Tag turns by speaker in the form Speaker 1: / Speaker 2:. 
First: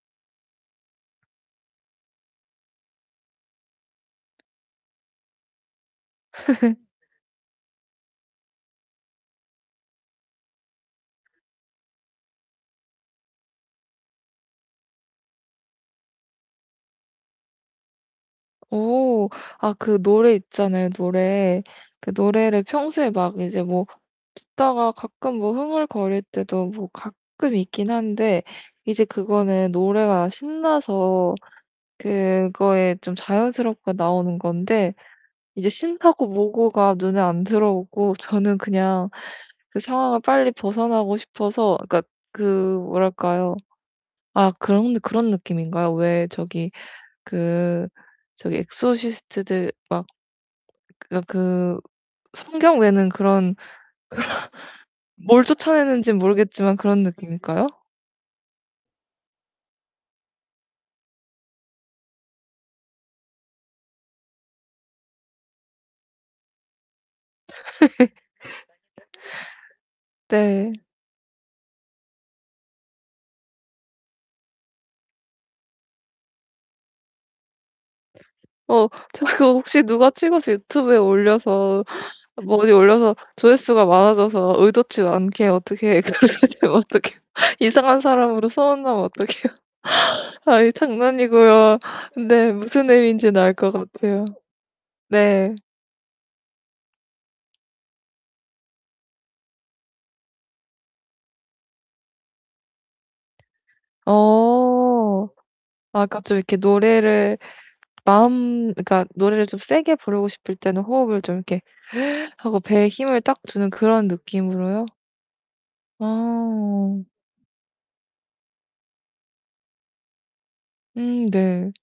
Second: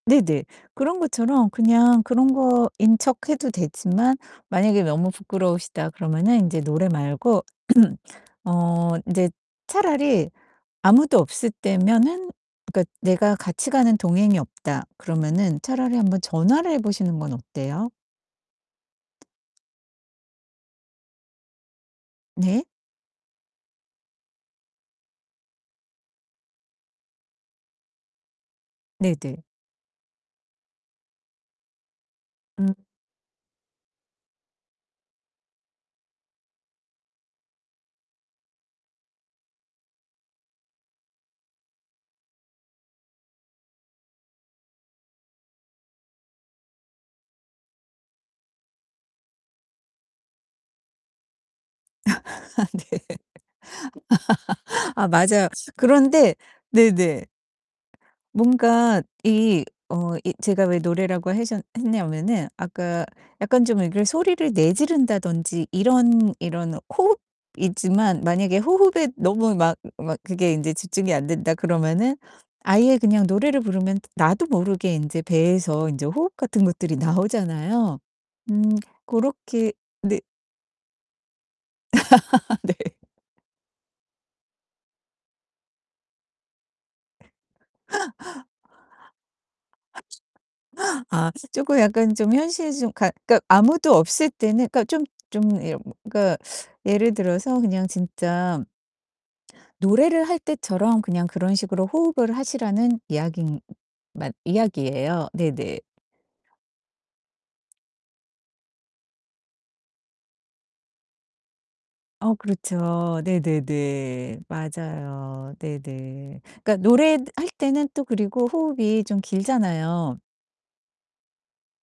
Speaker 1: 네네. 그런 것처럼 그냥 그런 거인 척해도 되지만 만약에 '너무 부끄러우시다.' 그러면은 인제 노래 말고 어 인제 차라리 아무도 없을 때면은 그러니까 '내가 같이 가는 동행이 없다.' 그러면은 차라리 한번 전화를 해 보시는 건 어때요?
Speaker 2: 어. 아 그 노래 있잖아요, 노래. 그
Speaker 1: 네.
Speaker 2: 노래를 평소에 막 이제 뭐 듣다가 가끔 뭐 흥얼거릴 때도 뭐 가끔 있기는 한데 이제
Speaker 1: 네네.
Speaker 2: 그거는 노래가 신나서
Speaker 1: 음.
Speaker 2: 그거에 좀 자연스럽게 나오는 건데 이제 신나고 뭐고가 눈에 안 들어오고 저는 그냥 그 상황을 빨리 벗어나고 싶어서 그니까 그 뭐랄까요? 아 그런 그런 느낌인가요? 왜 저기 그 저기 엑소시스트들 막 그러니까 그
Speaker 1: 아
Speaker 2: 성경
Speaker 1: 네.
Speaker 2: 외는 그런 그런
Speaker 1: 아
Speaker 2: 뭘
Speaker 1: 맞아요.
Speaker 2: 쫓아내는지
Speaker 1: 그런데
Speaker 2: 모르겠지만 그런
Speaker 1: 네네.
Speaker 2: 느낌일까요?
Speaker 1: 뭔가 이 어 이 제가 왜 노래라고 하셨 했냐면은 아까 약간 좀 이렇게 소리를 내지른다든지 이런 이런 호흡이지만 만약에 '호흡에 너무 막 막 그게
Speaker 2: 네.
Speaker 1: 인제 집중이 안 된다.' 그러면은 아예 그냥 노래를 부르면 나도 모르게 인제 배에서 인제 호흡 같은 것들이 나오잖아요. 음
Speaker 2: 어 저 그거
Speaker 1: 고렇게
Speaker 2: 혹시 누가
Speaker 1: 네.
Speaker 2: 찍어서 유튜브에 올려서 뭐 어디
Speaker 1: 네.
Speaker 2: 올려서 조회수가 많아져서 의도치 않게 어떻게 그렇게 되면 어떻게 해요? 이상한 사람으로 소문나면 어떡해요. 아이
Speaker 1: 아 쪼끔
Speaker 2: 장난이고요.
Speaker 1: 약간 좀
Speaker 2: 네.
Speaker 1: 현실
Speaker 2: 무슨
Speaker 1: 좀 가
Speaker 2: 의미인지는
Speaker 1: 그러니까
Speaker 2: 알 것
Speaker 1: 아무도
Speaker 2: 같아요.
Speaker 1: 없을 때는 그러니까 좀
Speaker 2: 네.
Speaker 1: 좀 이런 그러니까 예를 들어서 그냥 진짜 노래를 할 때처럼 그냥 그런 식으로 호흡을 하시라는 이야기만
Speaker 2: 어.
Speaker 1: 이야기예요. 네네.
Speaker 2: 약간 좀 이렇게 노래를 마음 그러니까 노래를 좀 세게 부르고 싶을 때는 호흡을 좀 이렇게
Speaker 1: 어
Speaker 2: 하고 배에 힘을
Speaker 1: 그렇죠.
Speaker 2: 딱 주는 그런
Speaker 1: 네네네.
Speaker 2: 느낌으로요?
Speaker 1: 맞아요. 네네. 그러니까
Speaker 2: 어.
Speaker 1: 노래할 때는 또 그리고 호흡이 좀 길잖아요.
Speaker 2: 음 네.